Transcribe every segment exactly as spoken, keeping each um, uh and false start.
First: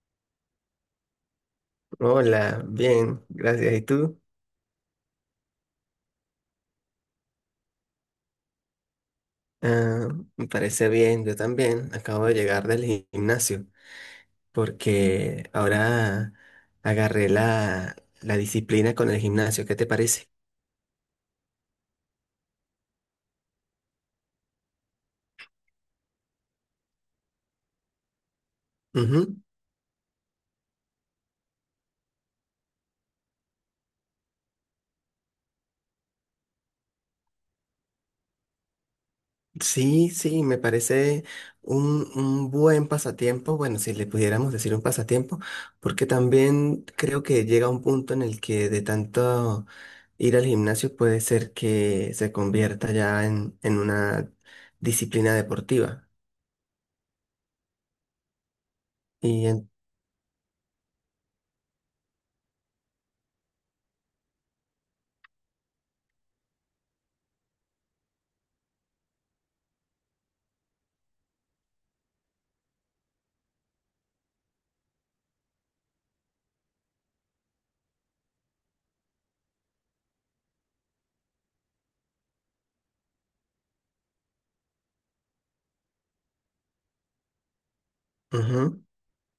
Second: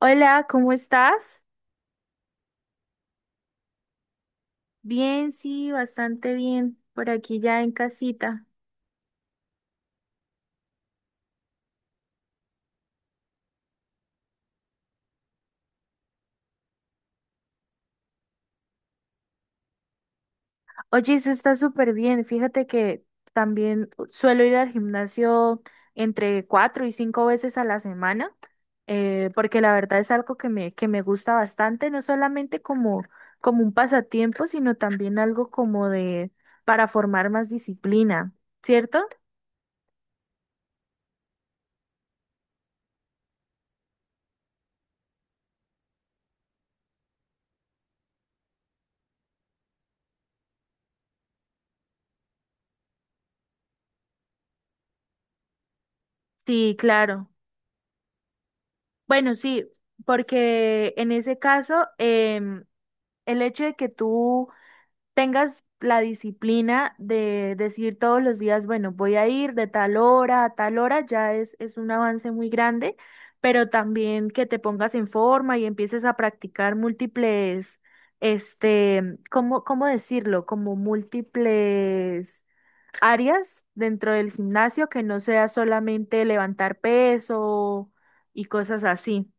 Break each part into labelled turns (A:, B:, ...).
A: Hola, ¿cómo estás?
B: Hola, bien, gracias. ¿Y tú?
A: Bien, sí, bastante bien, por aquí ya en casita.
B: Ah, me parece bien, yo también. Acabo de llegar del gi- gimnasio porque ahora agarré la, la disciplina con el gimnasio. ¿Qué te parece?
A: Oye, eso está súper bien. Fíjate que también suelo ir al gimnasio entre cuatro y cinco veces a la semana, eh,
B: Ujú.
A: porque la verdad es algo que me, que me gusta bastante, no solamente como, como un pasatiempo, sino también algo como de para formar más disciplina, ¿cierto?
B: Sí, sí, me parece un, un buen pasatiempo. Bueno, si le pudiéramos decir un pasatiempo, porque también creo que llega un punto en el que de tanto ir al gimnasio puede ser que se convierta ya en, en una disciplina deportiva.
A: Sí, claro. Bueno,
B: Y
A: sí,
B: en-
A: porque en ese caso, em, el hecho de que tú tengas la disciplina de decir todos los días, bueno, voy a ir de tal hora a tal hora, ya es, es un avance muy grande, pero también que te pongas en forma y empieces a practicar múltiples, este, ¿cómo, cómo decirlo? Como múltiples áreas dentro del gimnasio, que no sea solamente levantar peso y
B: ujú.
A: cosas así.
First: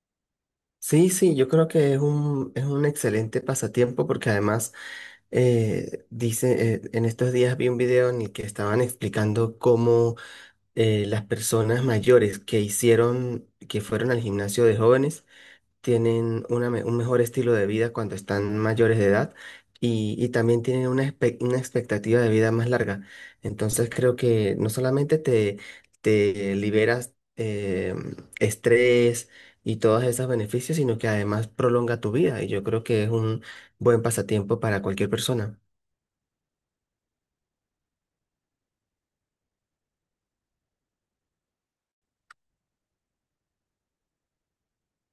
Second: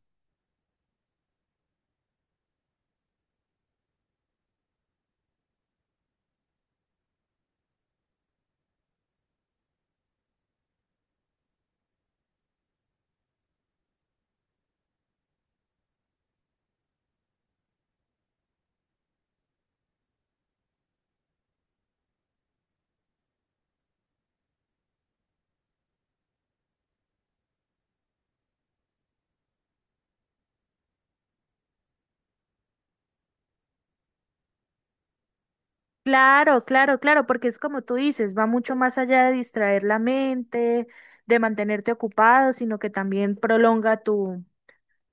B: Sí, sí, yo creo que es un, es un excelente pasatiempo porque además eh, dice, eh, en estos días vi un video en el que estaban explicando cómo eh, las personas mayores que hicieron, que fueron al gimnasio de jóvenes, tienen una me- un mejor estilo de vida cuando están mayores de edad y, y también tienen una, espe- una expectativa de vida más larga. Entonces creo que no solamente te, te liberas eh, estrés y todos esos beneficios, sino que además prolonga tu vida y yo creo que es un buen pasatiempo para cualquier persona.
A: Claro, claro, claro, porque es como tú dices, va mucho más allá de distraer la mente, de mantenerte ocupado, sino que también prolonga tu,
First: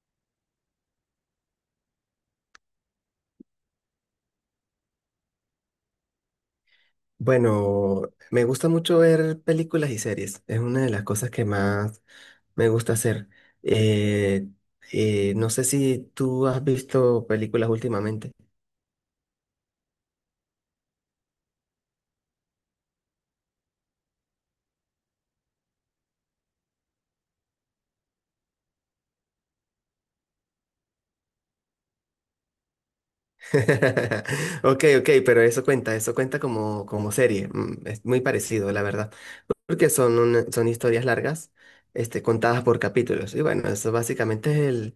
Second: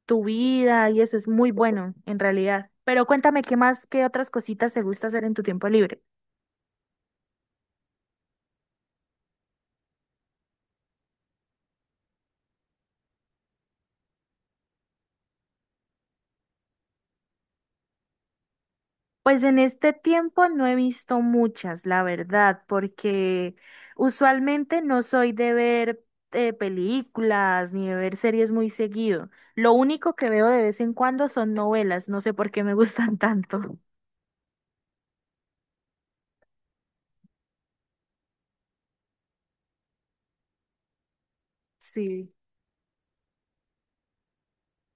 A: tu vida y eso es muy bueno en realidad. Pero cuéntame qué más, qué otras cositas te gusta hacer en tu tiempo libre.
B: Bueno, me gusta mucho ver películas y series. Es una de las cosas que más me gusta hacer. Eh, eh, no sé si tú has visto películas últimamente.
A: Pues en este tiempo no he visto muchas, la verdad, porque usualmente no soy de ver eh, películas ni de ver series muy seguido. Lo único que veo de vez en cuando son novelas, no sé por qué me gustan tanto.
B: Ok, ok, pero eso cuenta, eso cuenta como, como serie. mm, Es muy parecido, la verdad. Porque son, una- son historias largas, este,
A: Sí.
B: contadas por capítulos. Y bueno, eso básicamente es el,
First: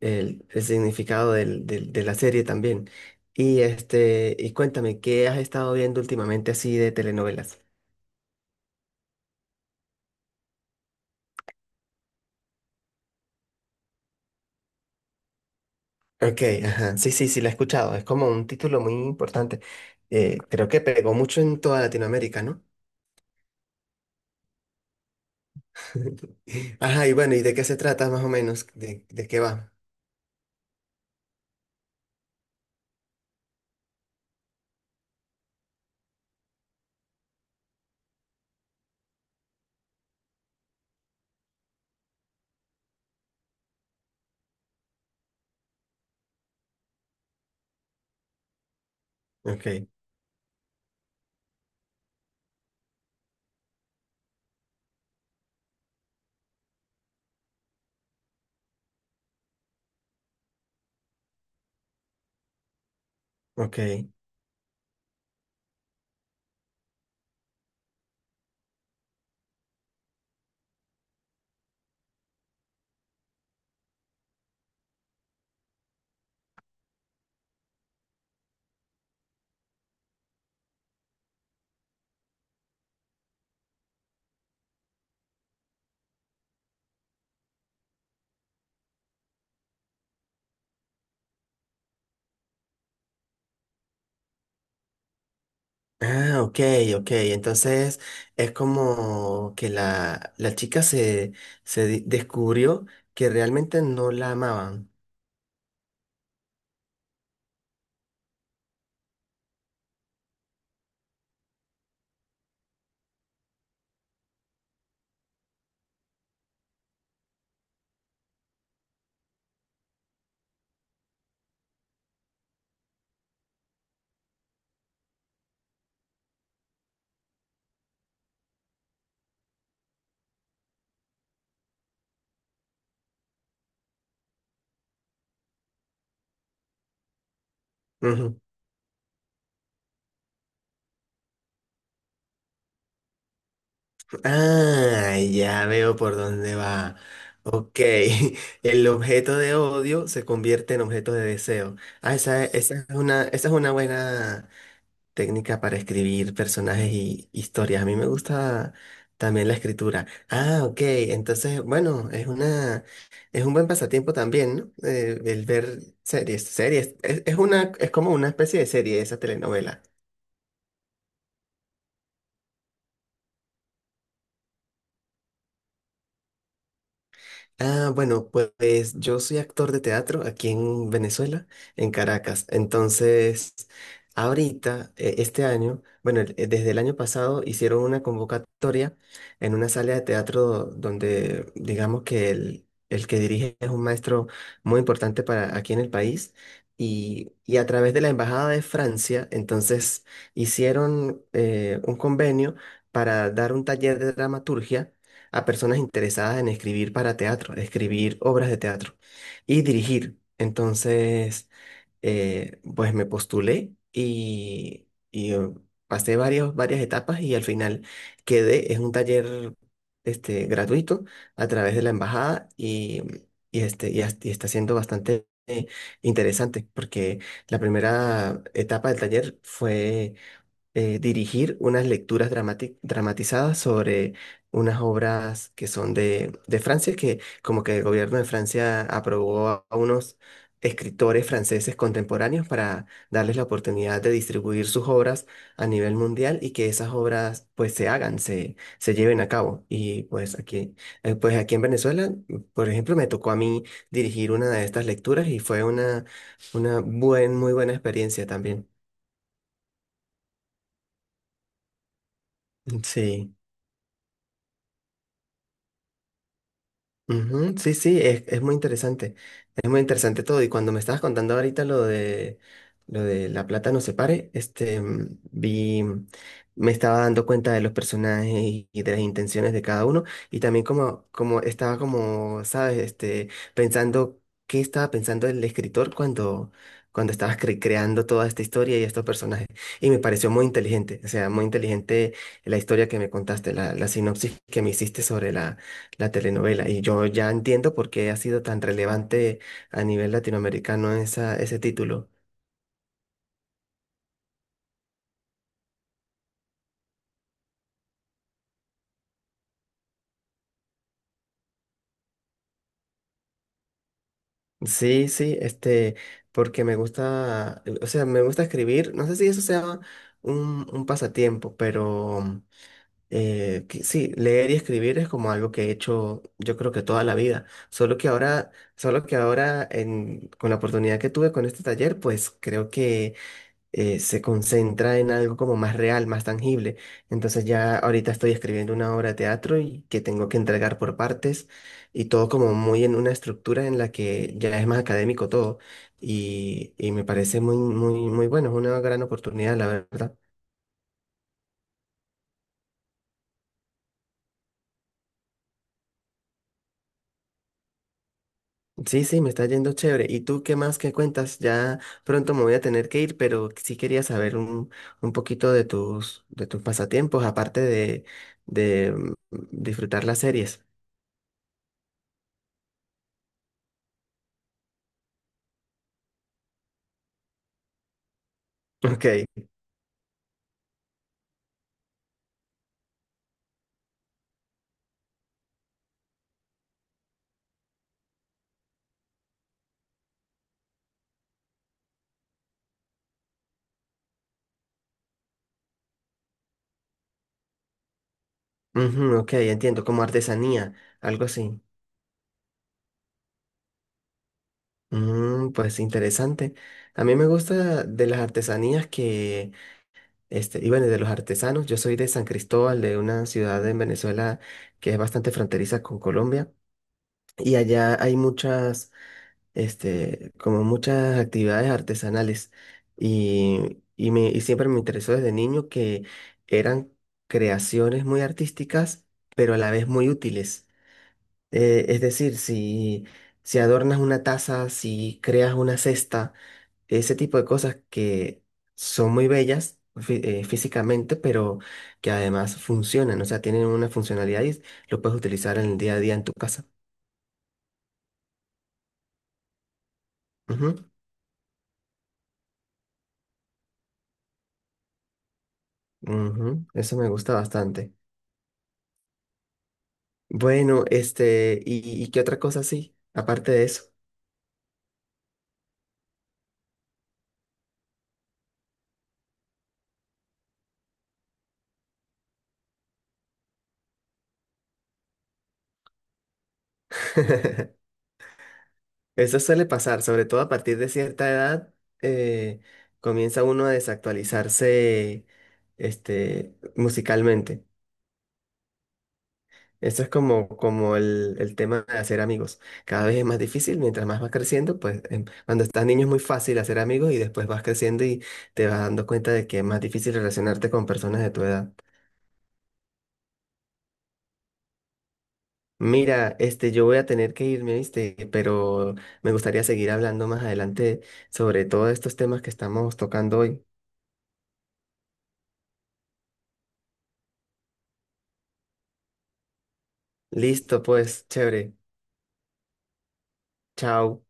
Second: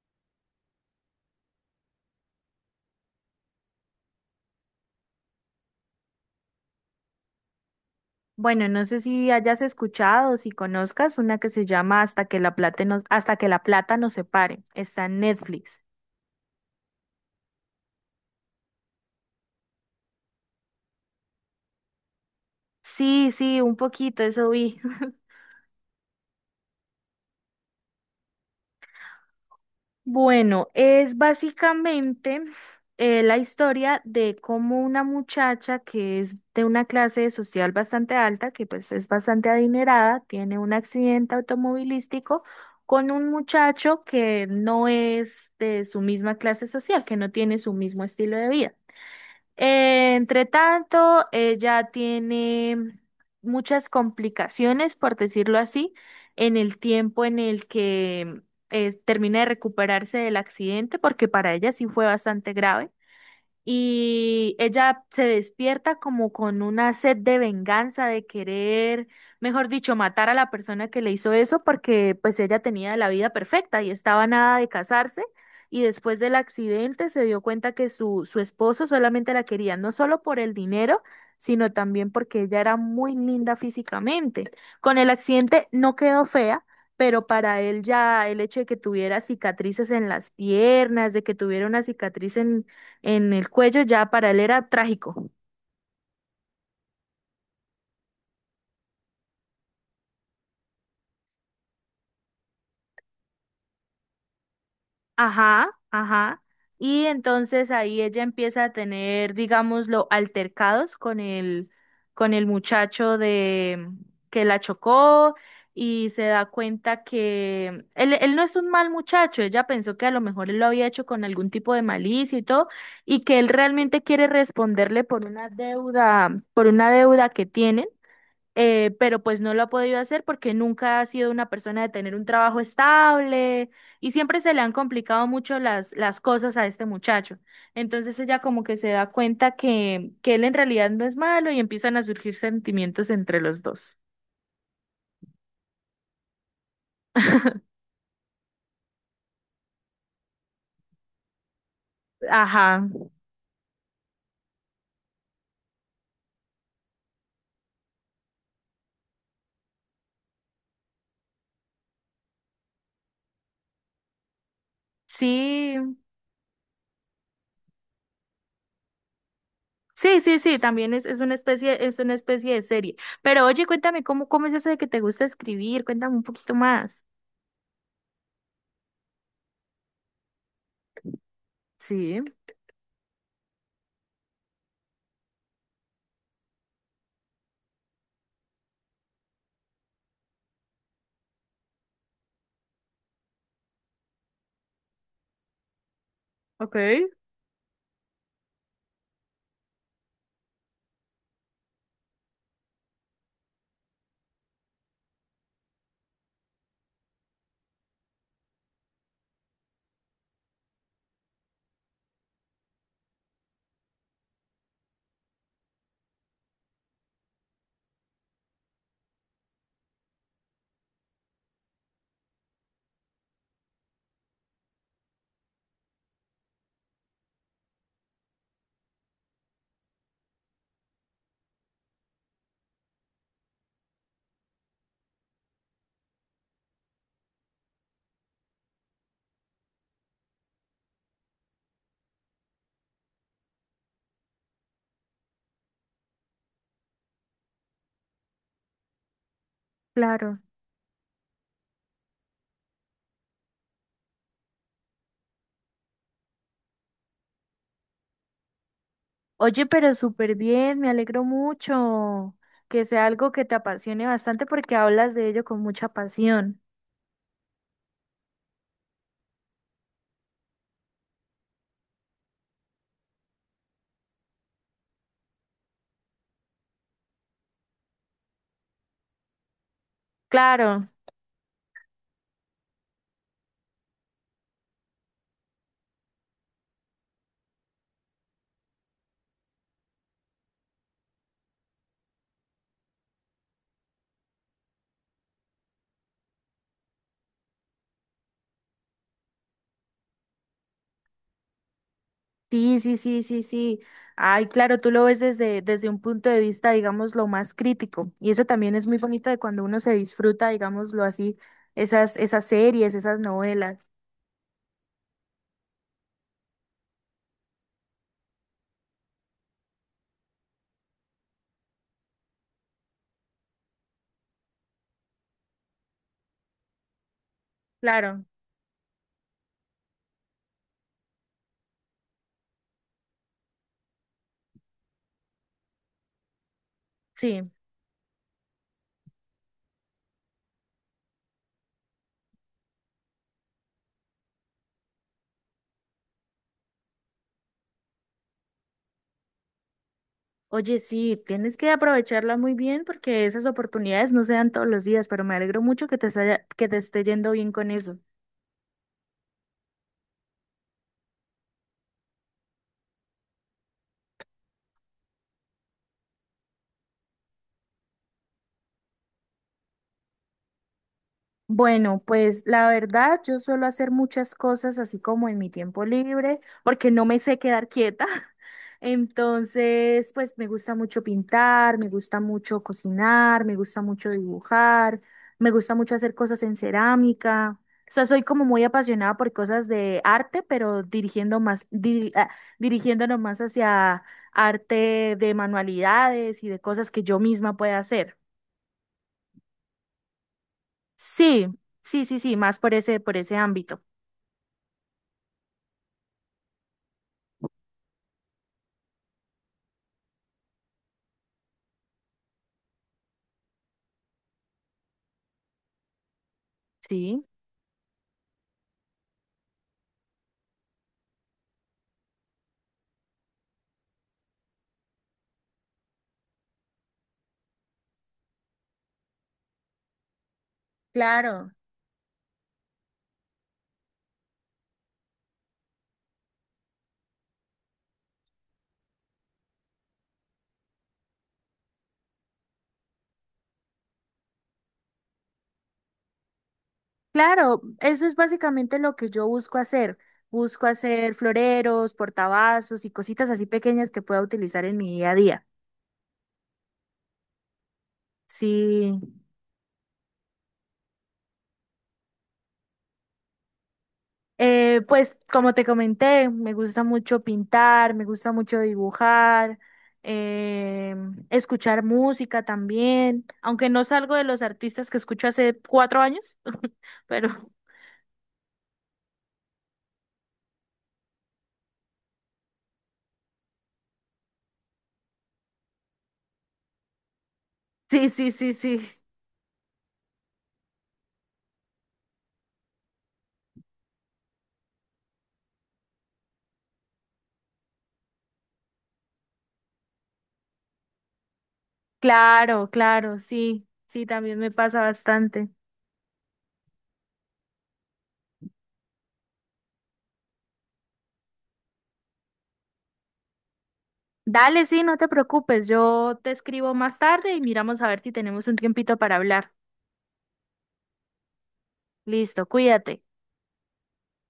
B: el, el significado del, del- de la serie también. Y, este, y cuéntame, ¿qué has estado viendo últimamente así de telenovelas?
A: Bueno, no sé si hayas escuchado, o si conozcas una que se llama Hasta que la plata nos, Hasta que la plata nos separe. Está en Netflix.
B: Ok, ajá. Sí, sí, sí, la he escuchado. Es como un título muy importante. Eh, creo que pegó mucho en toda Latinoamérica, ¿no?
A: Sí, sí, un poquito, eso vi.
B: Ajá, y bueno, ¿y de qué se trata más o menos? ¿De, de qué va?
A: Bueno, es básicamente eh, la historia de cómo una muchacha que es de una clase social bastante alta, que pues es bastante adinerada, tiene un accidente automovilístico con un muchacho que no es de su misma clase social, que no tiene su mismo estilo de vida.
B: Ok,
A: Eh, entre tanto, ella tiene muchas complicaciones, por decirlo así, en el tiempo en el que eh, termina de recuperarse del accidente, porque para ella sí fue bastante grave
B: ok.
A: y ella se despierta como con una sed de venganza, de querer, mejor dicho, matar a la persona que le hizo eso porque pues ella tenía la vida perfecta y estaba a nada de casarse y después del accidente se dio cuenta que su, su esposo solamente la quería no solo por el dinero, sino también porque ella era muy linda físicamente. Con el accidente no quedó fea. Pero para él ya el hecho de que tuviera cicatrices en las piernas, de que tuviera una cicatriz en, en el cuello, ya para él era trágico.
B: Ah, ok, ok. Entonces es como que la, la chica se, se di- descubrió que realmente no la amaban.
A: Ajá, ajá. Y entonces ahí ella empieza a tener, digámoslo, altercados con el, con el muchacho de que la chocó y se da cuenta que él, él no es un mal muchacho, ella pensó que a lo mejor él lo había hecho con algún tipo de malicia y todo, y que él realmente quiere responderle por una deuda, por una deuda que tienen eh, pero pues no lo ha podido hacer porque nunca ha sido una persona de tener un trabajo estable y siempre se le han complicado mucho las, las cosas a este muchacho. Entonces ella como que se da cuenta que, que él en realidad no es malo y empiezan a surgir sentimientos entre los dos.
B: Ah, ya veo por dónde va. Ok, el objeto de odio se convierte en objeto de deseo. Ah, esa, esa es
A: Ajá,
B: una, esa es una buena técnica para escribir personajes y historias. A mí me gusta también la escritura. Ah, ok, entonces, bueno, es una, es un buen pasatiempo también, ¿no? Eh, el
A: sí.
B: ver series, series. Es, es una, es como una especie de serie esa telenovela.
A: Sí, sí, sí, también es, es una especie, es una especie de serie. Pero oye, cuéntame cómo, cómo es eso de que te gusta escribir, cuéntame un poquito más.
B: Ah, bueno, pues yo soy actor de teatro aquí en Venezuela, en
A: Sí,
B: Caracas. Entonces, ahorita, eh, este año, bueno, el- eh, desde el año pasado hicieron una convocatoria en una sala de teatro donde, digamos que el, el que dirige es un maestro muy importante para aquí en el país.
A: ok,
B: Y, y a través de la Embajada de Francia, entonces hicieron eh, un convenio para dar un taller de dramaturgia a personas interesadas en escribir para teatro, escribir obras de teatro y dirigir. Entonces, eh, pues me postulé y, y, eh, pasé varios, varias etapas y al final quedé, es un taller este, gratuito a través de la embajada y, y, este, y, as- y está siendo bastante... eh, interesante porque la primera etapa del taller fue eh, dirigir unas lecturas dramati- dramatizadas sobre unas obras que son de, de Francia, que como que el gobierno de Francia aprobó a a unos escritores franceses contemporáneos para darles la oportunidad de distribuir sus obras a nivel mundial y que esas obras pues se hagan, se, se lleven a cabo. Y pues
A: claro.
B: aquí, eh, pues aquí en Venezuela, por ejemplo, me tocó a mí dirigir una de estas lecturas y fue una, una buen, muy buena experiencia también.
A: Oye, pero súper bien, me alegro mucho que sea algo
B: Sí.
A: que te apasione bastante porque hablas de ello con mucha pasión.
B: Ujú, sí, sí, es, es muy interesante. Es muy interesante todo. Y cuando me estabas contando ahorita lo de lo de La plata no se pare, este mm, vi, mm, me estaba dando cuenta de los personajes y y de las intenciones de cada uno. Y también
A: Claro,
B: como, como estaba como, sabes, este, pensando qué estaba pensando el escritor cuando, cuando estaba cre- creando toda esta historia y estos personajes. Y me pareció muy inteligente. O sea, muy inteligente la historia que me contaste, la, la sinopsis que me hiciste sobre la la telenovela. Y yo ya entiendo por qué ha sido tan relevante a nivel latinoamericano esa, ese título.
A: sí, sí, sí, sí, sí. Ay, claro, tú lo ves desde, desde un punto de vista, digamos, lo más crítico. Y eso también es muy bonito de cuando uno se disfruta, digámoslo así, esas, esas series, esas novelas.
B: Sí, sí, este, porque me gusta, o sea, me gusta escribir. No sé si eso sea un, un pasatiempo, pero eh, que sí, leer y escribir es como algo que he hecho, yo creo que toda la vida. Solo que
A: Claro,
B: ahora, solo que ahora en, con la oportunidad que tuve con este taller, pues creo que eh, se concentra en algo como más real, más tangible. Entonces
A: sí.
B: ya ahorita estoy escribiendo una obra de teatro y que tengo que entregar por partes y todo como muy en una estructura en la que ya es más académico todo y, y me parece muy, muy, muy bueno, es una gran oportunidad, la verdad.
A: Oye, sí, tienes que aprovecharla muy bien porque esas oportunidades no se dan todos los días, pero me alegro mucho que te, haya- que te esté yendo bien con eso.
B: Sí, sí, me está yendo chévere. ¿Y tú qué más que cuentas? Ya pronto me voy a tener que ir, pero sí quería saber un, un poquito de tus, de tus pasatiempos, aparte de, de mm, disfrutar las series.
A: Bueno, pues la verdad, yo suelo hacer muchas cosas así como en mi tiempo libre, porque no me sé quedar quieta.
B: Ok.
A: Entonces, pues me gusta mucho pintar, me gusta mucho cocinar, me gusta mucho dibujar, me gusta mucho hacer cosas en cerámica. O sea, soy como muy apasionada por cosas de arte, pero dirigiendo más, diri- ah, dirigiéndonos más hacia arte de manualidades y de cosas que yo misma pueda hacer.
B: Ujú, ok, entiendo, como artesanía, algo
A: Sí,
B: así.
A: sí, sí, sí, más por ese, por ese ámbito.
B: Mm, pues interesante. A mí me gusta de las artesanías que, este, y bueno, de los artesanos. Yo soy de San Cristóbal, de una ciudad en Venezuela que es bastante fronteriza con Colombia.
A: Sí.
B: Y allá hay muchas, este, como muchas actividades artesanales. Y, y me, y siempre me interesó desde niño que eran creaciones muy artísticas, pero a la vez muy útiles.
A: Claro,
B: Eh, es decir, si, si adornas una taza, si creas una cesta, ese tipo de cosas que son muy bellas fí- eh, físicamente, pero que además funcionan, o sea, tienen una funcionalidad y lo puedes utilizar en el día a día en tu casa.
A: claro, eso es básicamente lo que yo busco hacer. Busco
B: Ujú,
A: hacer floreros, portavasos y cositas así pequeñas que pueda utilizar en mi día a día.
B: ujú, eso me gusta bastante.
A: Sí,
B: Bueno, este, ¿y, y qué otra cosa sí? Aparte de eso.
A: eh, pues como te comenté, me gusta mucho pintar, me gusta mucho dibujar, eh, escuchar música también, aunque no salgo de los artistas que escucho hace cuatro años, pero
B: Eso suele pasar, sobre todo a partir de cierta edad, eh, comienza uno a desactualizarse, este, musicalmente.
A: sí, sí, sí, sí,
B: Esto es como, como el, el tema de hacer amigos. Cada vez es más difícil, mientras más vas creciendo, pues em, cuando estás niño es muy fácil hacer amigos y después vas creciendo y te vas dando cuenta de que es más difícil relacionarte con personas de tu edad.
A: claro, claro, sí, sí, también me pasa bastante.
B: Mira, este, yo voy a tener que irme, ¿viste? Pero me gustaría seguir hablando más adelante sobre todos estos temas que estamos tocando hoy.
A: Dale, sí, no te preocupes, yo te escribo más tarde y miramos a ver si tenemos un tiempito para hablar.
B: Listo, pues, chévere.
A: Listo, cuídate.
B: Chao.